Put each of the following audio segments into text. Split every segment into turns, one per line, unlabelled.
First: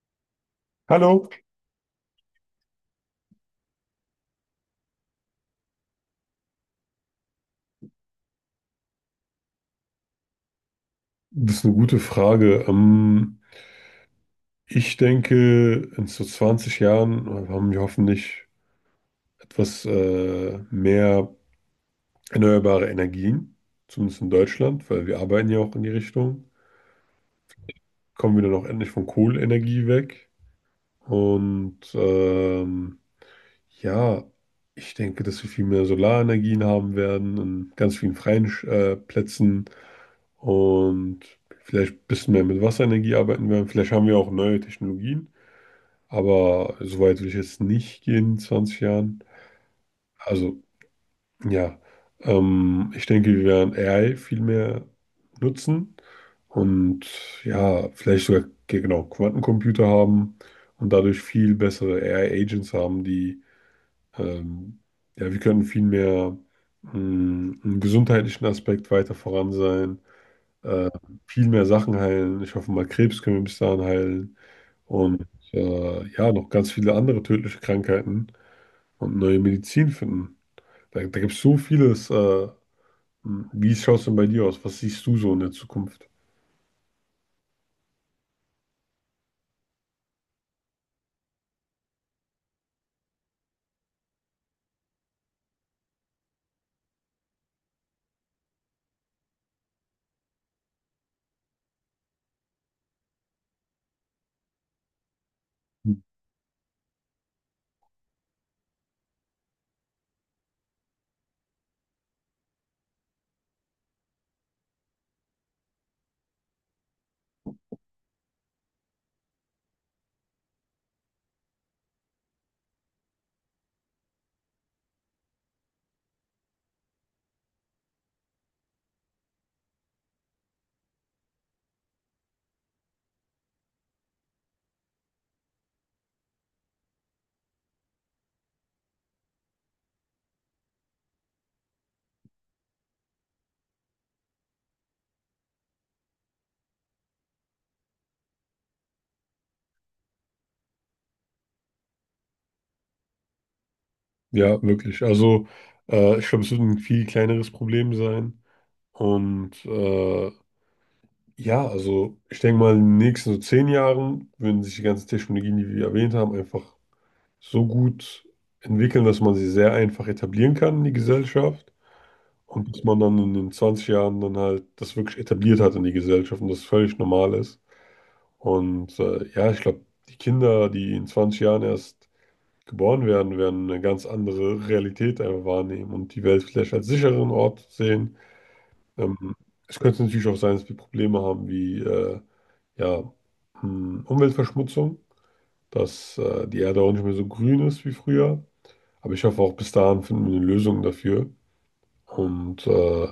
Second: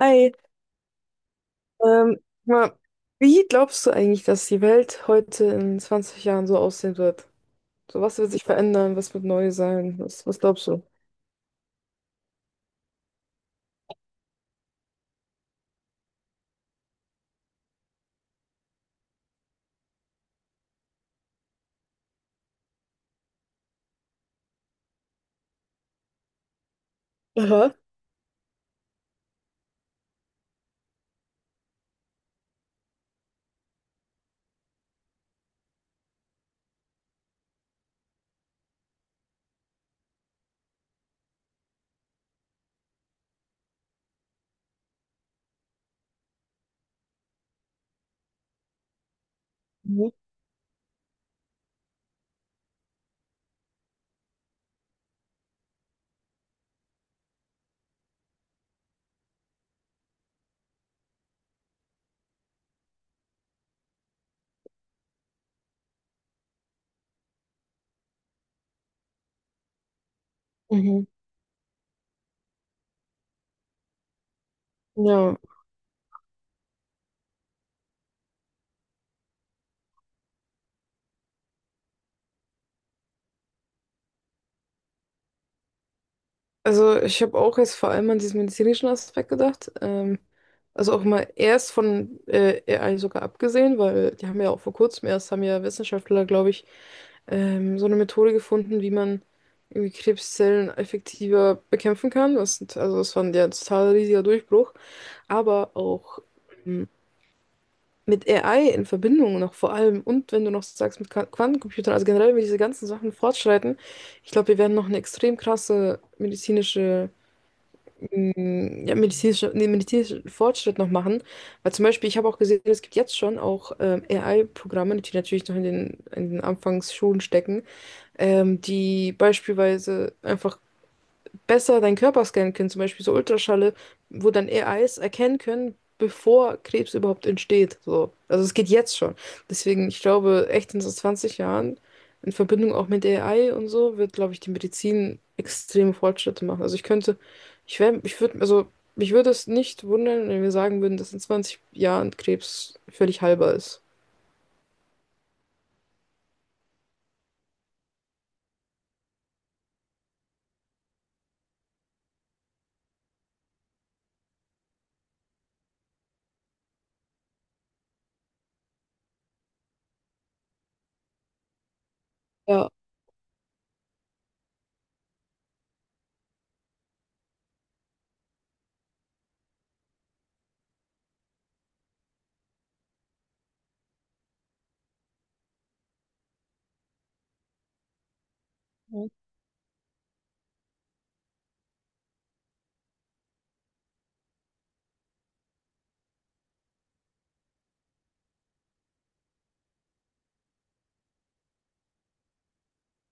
Hi,
Hallo,
ähm, mal, wie glaubst du eigentlich, dass die Welt heute in 20 Jahren so aussehen wird? So, was wird sich verändern? Was wird neu sein? Was glaubst du?
das ist eine gute Frage. Ich denke, in so 20 Jahren haben wir hoffentlich etwas mehr erneuerbare Energien, zumindest in Deutschland, weil wir arbeiten ja auch in die Richtung.
Aha.
Kommen wir dann auch endlich von Kohleenergie weg. Und ähm, ja, ich denke, dass wir viel mehr Solarenergien haben werden in ganz vielen freien Plätzen und vielleicht ein bisschen mehr mit Wasserenergie arbeiten werden. Vielleicht haben wir auch neue Technologien. Aber so weit will ich jetzt nicht gehen in 20 Jahren.
Mhm.
Also, ja, ich denke, wir werden AI viel mehr nutzen und ja, vielleicht sogar genau Quantencomputer haben und dadurch viel bessere AI-Agents haben, die ähm, ja, wir können viel mehr, mh, im gesundheitlichen Aspekt weiter voran sein, äh,
Mhm.
viel mehr Sachen heilen. Ich hoffe mal, Krebs können wir bis dahin heilen und
Ja,
ja, noch ganz viele andere tödliche Krankheiten und neue Medizin finden. Da gibt es so vieles. Wie schaut es denn bei dir aus? Was siehst du so in der Zukunft?
also ich habe auch jetzt vor allem an diesen medizinischen Aspekt gedacht. Also auch mal erst von AI sogar abgesehen, weil die haben ja auch vor kurzem erst, haben ja Wissenschaftler, glaube ich, so eine Methode gefunden, wie man irgendwie Krebszellen effektiver bekämpfen kann. Also das war ja ein ja, total riesiger Durchbruch. Aber auch ähm, mit AI in Verbindung noch vor allem und wenn du noch so sagst mit Quantencomputern, also generell, wenn diese ganzen Sachen fortschreiten, ich glaube, wir werden noch eine extrem krasse medizinische ja, medizinische, nee, medizinischen Fortschritt noch machen. Weil zum Beispiel, ich habe auch gesehen, es gibt jetzt schon auch AI-Programme, die natürlich noch in den Anfangsschulen stecken, die beispielsweise einfach besser deinen Körper scannen können, zum Beispiel so Ultraschalle, wo dann AIs erkennen können, bevor Krebs überhaupt entsteht. So. Also es geht jetzt schon. Deswegen, ich glaube, echt in so 20 Jahren, in Verbindung auch mit AI und so, wird, glaube ich, die Medizin extreme Fortschritte machen. Also ich könnte, ich wäre, ich würde, also mich würde es nicht wundern, wenn wir sagen würden, dass in 20 Jahren Krebs völlig heilbar ist.
Ja, wirklich. Also, ich glaube, es wird ein viel kleineres Problem sein. Und äh, ja, also, ich denke mal, in den nächsten so 10 Jahren würden sich die ganzen Technologien, die wir erwähnt haben, einfach so gut entwickeln, dass man sie sehr einfach etablieren kann in die Gesellschaft.
Ja,
Und dass man dann in den 20 Jahren dann halt das wirklich etabliert hat in die Gesellschaft und das völlig normal ist. Ja, ich glaube, die Kinder, die in 20 Jahren erst geboren werden, werden eine ganz andere Realität einfach wahrnehmen und die Welt vielleicht als sicheren Ort sehen. Ähm, Es könnte natürlich auch sein, dass wir Probleme haben wie ja, Umweltverschmutzung, dass die Erde auch nicht mehr so grün ist wie früher. Aber ich hoffe, auch bis dahin finden wir eine Lösung dafür und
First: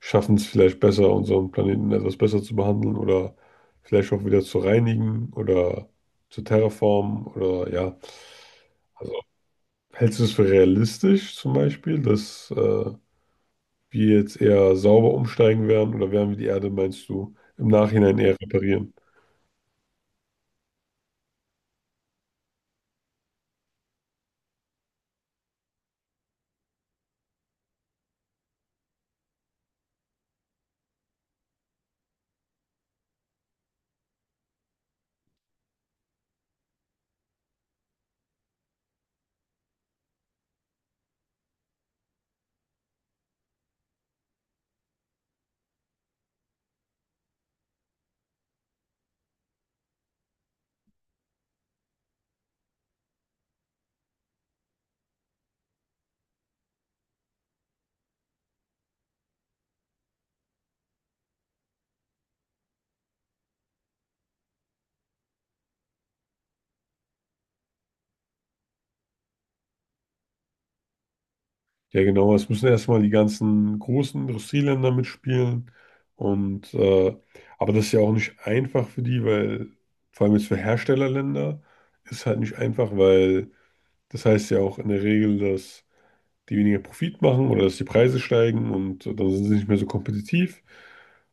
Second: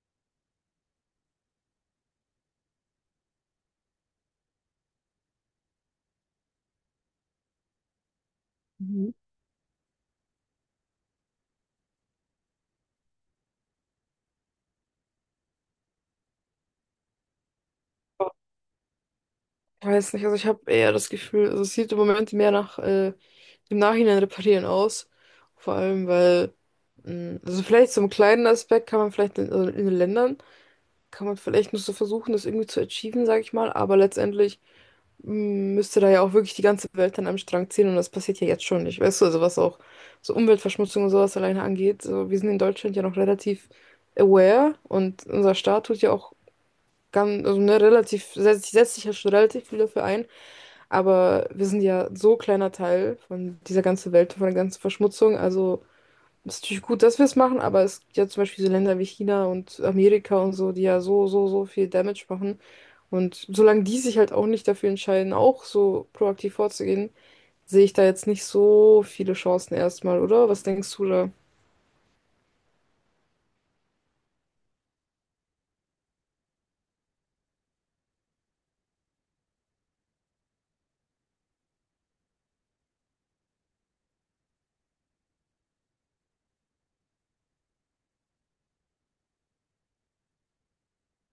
schaffen es vielleicht besser, unseren Planeten etwas besser zu behandeln oder vielleicht auch wieder zu reinigen oder zu terraformen oder ja. Also hältst du es für realistisch zum Beispiel, dass wir jetzt eher sauber umsteigen werden oder werden wir die Erde, meinst du, im Nachhinein eher reparieren?
ich weiß nicht, also ich habe eher das Gefühl, also es sieht im Moment mehr nach im Nachhinein reparieren aus. Vor allem, weil, also vielleicht so einen kleinen Aspekt kann man vielleicht in, also in den Ländern, kann man vielleicht nur so versuchen, das irgendwie zu achieven, sage ich mal, aber letztendlich müsste da ja auch wirklich die ganze Welt dann am Strang ziehen und das passiert ja jetzt schon nicht, weißt du, also was auch so Umweltverschmutzung und sowas alleine angeht. So, wir sind in Deutschland ja noch relativ aware und unser Staat tut ja auch ganz, also ne, relativ, setzt sich ja schon relativ viel dafür ein, aber wir sind ja so ein kleiner Teil von dieser ganzen Welt, von der ganzen Verschmutzung. Also es ist natürlich gut, dass wir es machen, aber es gibt ja zum Beispiel so Länder wie China und Amerika und so, die ja so, so, so viel Damage machen. Und solange die sich halt auch nicht dafür entscheiden, auch so proaktiv vorzugehen, sehe ich da jetzt nicht so viele Chancen erstmal, oder? Was denkst du da?
Ja, genau. Es müssen erstmal die ganzen großen Industrieländer mitspielen. Und äh, aber das ist ja auch nicht einfach für die, weil vor allem jetzt für Herstellerländer ist halt nicht einfach, weil das heißt ja auch in der Regel, dass die weniger Profit machen oder dass die Preise steigen und dann sind sie nicht mehr so kompetitiv.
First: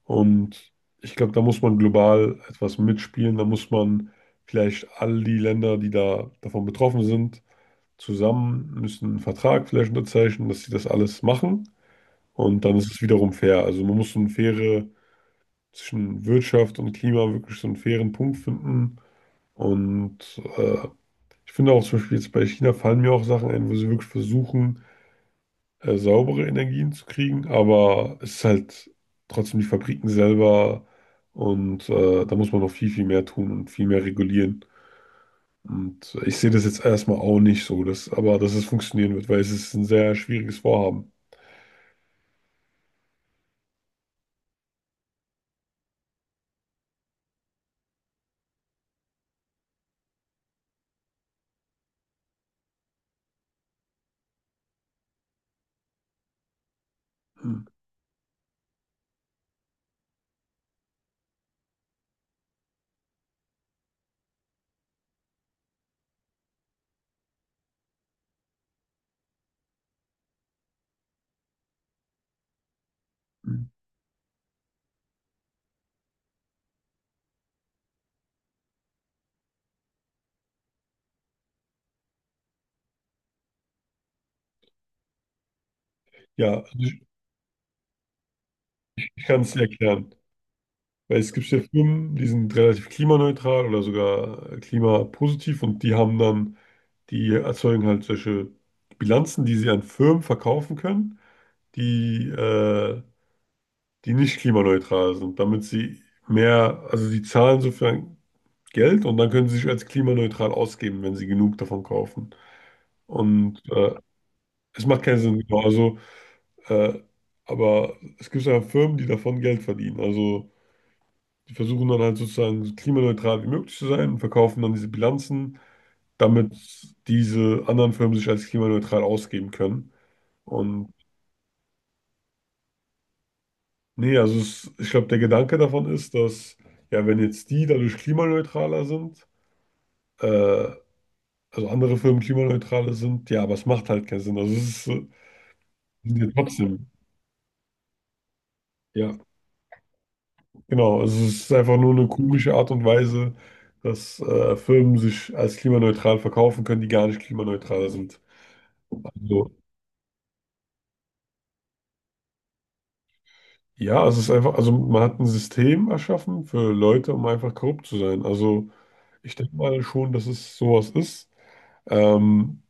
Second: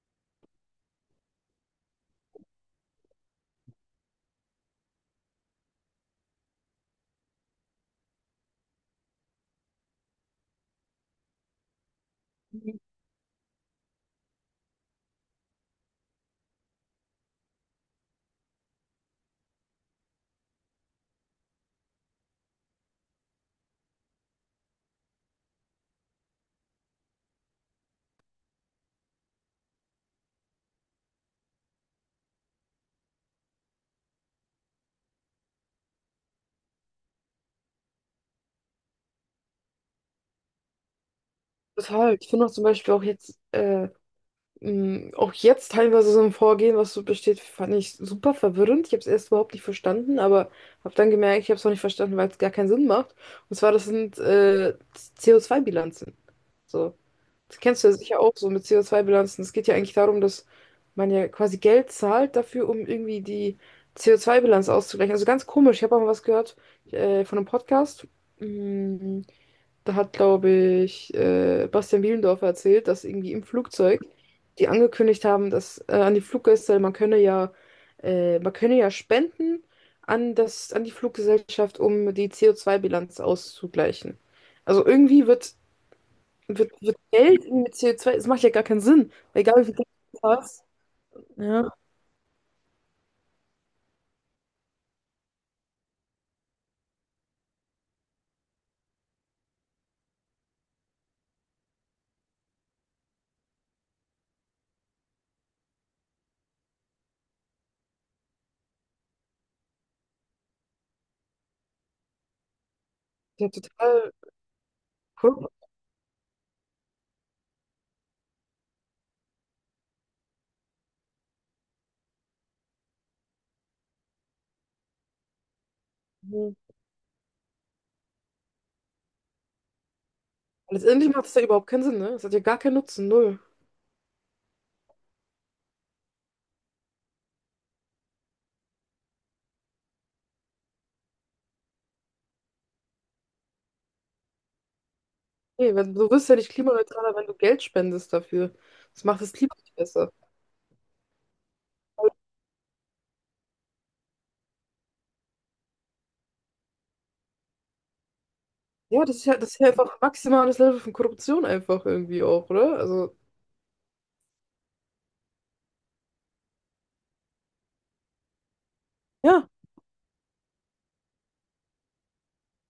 Und ich glaube, da muss man global etwas mitspielen. Da muss man vielleicht all die Länder, die da davon betroffen sind, zusammen, müssen einen Vertrag vielleicht unterzeichnen, dass sie das alles machen. Und dann ist es wiederum fair. Also man muss so eine faire, zwischen Wirtschaft und Klima wirklich so einen fairen Punkt finden. Und äh, ich finde auch zum Beispiel jetzt bei China fallen mir auch Sachen ein, wo sie wirklich versuchen, saubere Energien zu kriegen. Aber es ist halt trotzdem die Fabriken selber. Da muss man noch viel, viel mehr tun und viel mehr regulieren. Und ich sehe das jetzt erstmal auch nicht so, dass, aber dass es funktionieren wird, weil es ist ein sehr schwieriges Vorhaben.
Total. Ich finde auch zum Beispiel auch jetzt auch jetzt teilweise so ein Vorgehen, was so besteht, fand ich super verwirrend. Ich habe es erst überhaupt nicht verstanden, aber habe dann gemerkt, ich habe es auch nicht verstanden, weil es gar keinen Sinn macht. Und zwar, das sind CO2-Bilanzen. So, das kennst du ja sicher auch so mit CO2-Bilanzen. Es geht ja eigentlich darum, dass man ja quasi Geld zahlt dafür, um irgendwie die CO2-Bilanz auszugleichen. Also ganz komisch. Ich habe auch mal was gehört von einem Podcast. Mm, Da hat, glaube ich, Bastian Bielendorfer erzählt, dass irgendwie im
Mhm.
Flugzeug die angekündigt haben, dass an die Fluggäste, man könne ja spenden an das, an die Fluggesellschaft, um die CO2-Bilanz auszugleichen. Also irgendwie wird,
Ja, also
wird, wird Geld irgendwie mit CO2, das macht ja gar keinen
ich
Sinn.
kann
Weil
es
Egal
dir
wie viel Geld
erklären.
du hast.
Weil es gibt ja
Ja.
Firmen, die sind relativ klimaneutral oder sogar klimapositiv die erzeugen halt solche Bilanzen, die sie an Firmen verkaufen können, die, äh, die nicht klimaneutral sind, damit also sie zahlen sozusagen Geld und dann können sie sich als klimaneutral ausgeben, wenn sie genug davon kaufen.
Ja,
Und äh,
total.
Es macht keinen Sinn, genau. Also, äh, aber es gibt ja Firmen, die davon Geld verdienen. Also, die versuchen dann halt sozusagen so klimaneutral wie möglich zu sein und verkaufen dann diese Bilanzen, damit
Weil
diese anderen Firmen sich als klimaneutral ausgeben können. Und
letztendlich macht es ja überhaupt keinen Sinn, ne? Es hat ja gar keinen Nutzen, null.
nee, also ich glaube, der Gedanke davon ist, dass ja, wenn jetzt die dadurch klimaneutraler sind, äh, also andere Firmen klimaneutraler sind, ja, aber es macht halt keinen Sinn. Also, ist, äh,
Nee, wenn, du
sind ja
wirst ja nicht
trotzdem,
klimaneutraler, wenn du Geld spendest dafür. Das
ja.
macht das Klima nicht besser.
Genau, also es ist einfach nur eine komische Art und Weise, dass Firmen sich als klimaneutral verkaufen können, die gar nicht klimaneutral sind.
Ja, das ist ja, das
Also
ist ja einfach maximales Level von Korruption einfach irgendwie auch, oder? Also,
ja, es ist einfach, also man hat ein System erschaffen für Leute, um einfach korrupt zu sein. Also ich
ja.
denke mal schon, dass es sowas ist. Ähm,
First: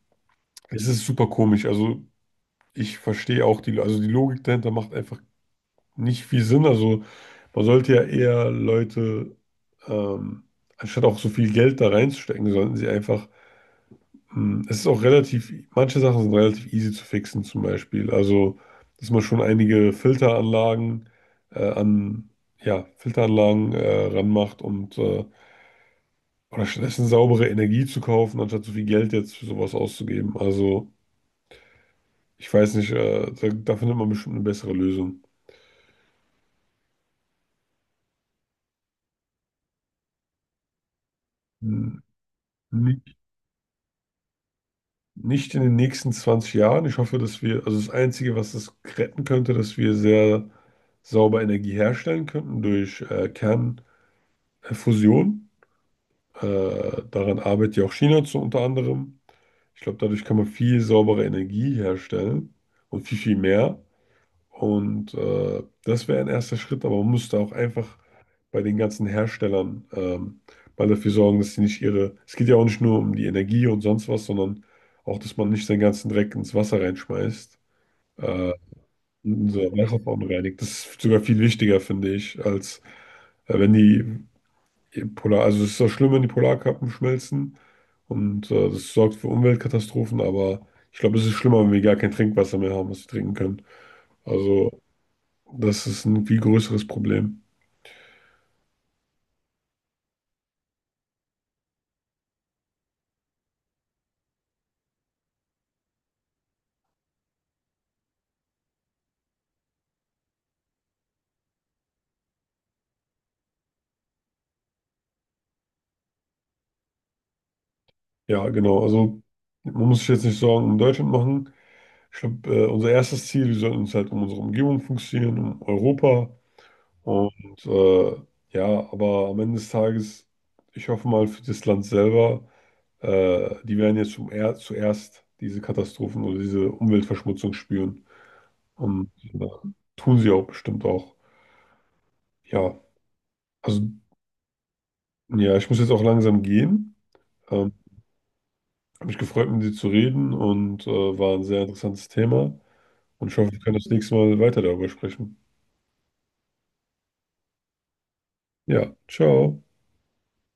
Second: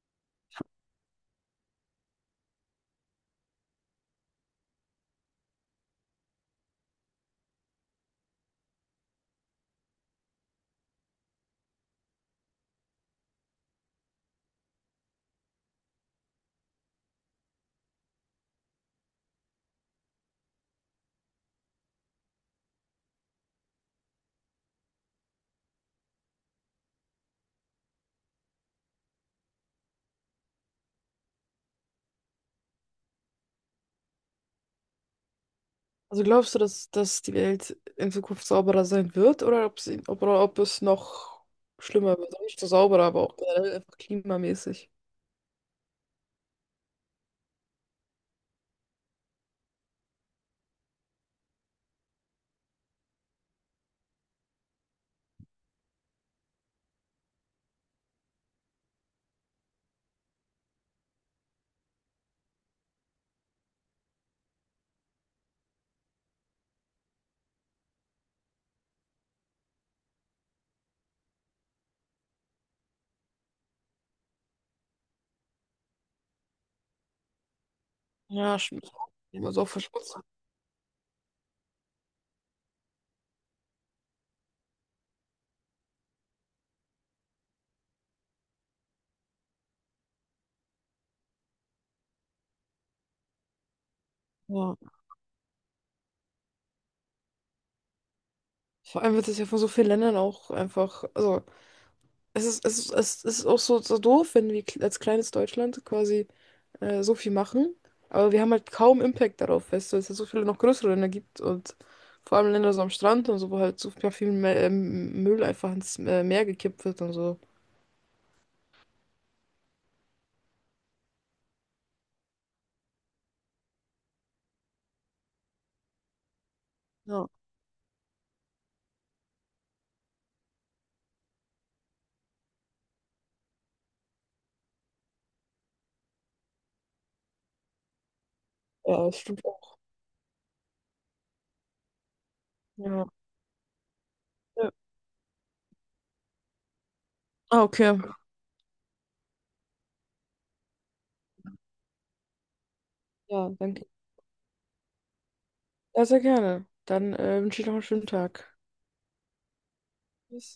Es ist super komisch. Also ich verstehe auch also die Logik dahinter macht einfach nicht viel Sinn. Also man sollte ja eher ähm, anstatt auch so viel Geld da reinzustecken, sollten sie einfach. Es ist auch relativ, manche Sachen sind relativ easy zu fixen, zum Beispiel. Also, dass man schon einige äh, an, ja, Filteranlagen ranmacht und oder stattdessen saubere Energie zu kaufen, anstatt so viel Geld jetzt für sowas auszugeben. Also, ich weiß nicht, da findet man bestimmt eine bessere Lösung.
Also glaubst du, dass die Welt in Zukunft sauberer sein wird oder ob sie, ob, oder ob es noch
Hm,
schlimmer wird? Also nicht so sauberer,
Nicht,
aber auch generell einfach klimamäßig.
nicht in den nächsten 20 Jahren. Ich hoffe, dass wir, also das Einzige, was das retten könnte, dass wir sehr sauber Energie herstellen könnten durch Kernfusion. Daran arbeitet ja auch China zu unter anderem. Ich glaube, dadurch kann man viel saubere Energie herstellen und viel, viel mehr. Das wäre ein erster Schritt, aber man müsste auch einfach bei den ganzen Herstellern mal dafür sorgen, dass sie nicht ihre. Es geht ja auch nicht nur um die Energie und sonst was, sondern auch, dass man nicht seinen ganzen Dreck ins Wasser reinschmeißt. Äh,
Ja, stimmt.
und unser
Also auch
Wasser
verschmutzt.
verunreinigt. Das ist sogar viel wichtiger, finde ich, als wenn die also es ist auch schlimm, wenn die Polarkappen schmelzen und das sorgt für Umweltkatastrophen, aber ich glaube, es ist schlimmer, wenn wir gar kein Trinkwasser mehr haben, was wir trinken können.
Ja.
Also das ist ein viel größeres Problem.
Vor allem wird es ja von so vielen Ländern auch einfach, also es ist, es ist, es ist auch so, so doof, wenn wir als kleines Deutschland quasi so viel machen. Aber wir haben halt kaum Impact darauf, weißt du, weil es ja so viele noch größere Länder gibt und vor allem Länder so am Strand und so, wo halt so viel viel Müll einfach ins Meer gekippt wird und so.
Ja, genau. Also man muss sich jetzt nicht Sorgen um Deutschland machen. Ich glaube, unser erstes Ziel, wir sollten uns halt um unsere Umgebung fokussieren, um Europa.
Ja.
Und äh, ja, aber am Ende des Tages, ich hoffe mal für das Land selber, die werden jetzt zum er zuerst diese Katastrophen oder diese Umweltverschmutzung spüren.
Ja,
Und
das
äh,
stimmt auch.
tun sie auch bestimmt auch. Ja,
Ja,
also
ja.
ja, ich muss jetzt auch langsam gehen.
Ah,
Ähm,
okay.
Habe mich gefreut, mit dir zu reden und war ein sehr interessantes Thema. Und ich
Ja,
hoffe, wir können
danke.
das nächste Mal weiter darüber sprechen.
Ja, sehr gerne. Dann wünsche ich noch einen schönen Tag.
Ja, ciao.
Tschüss.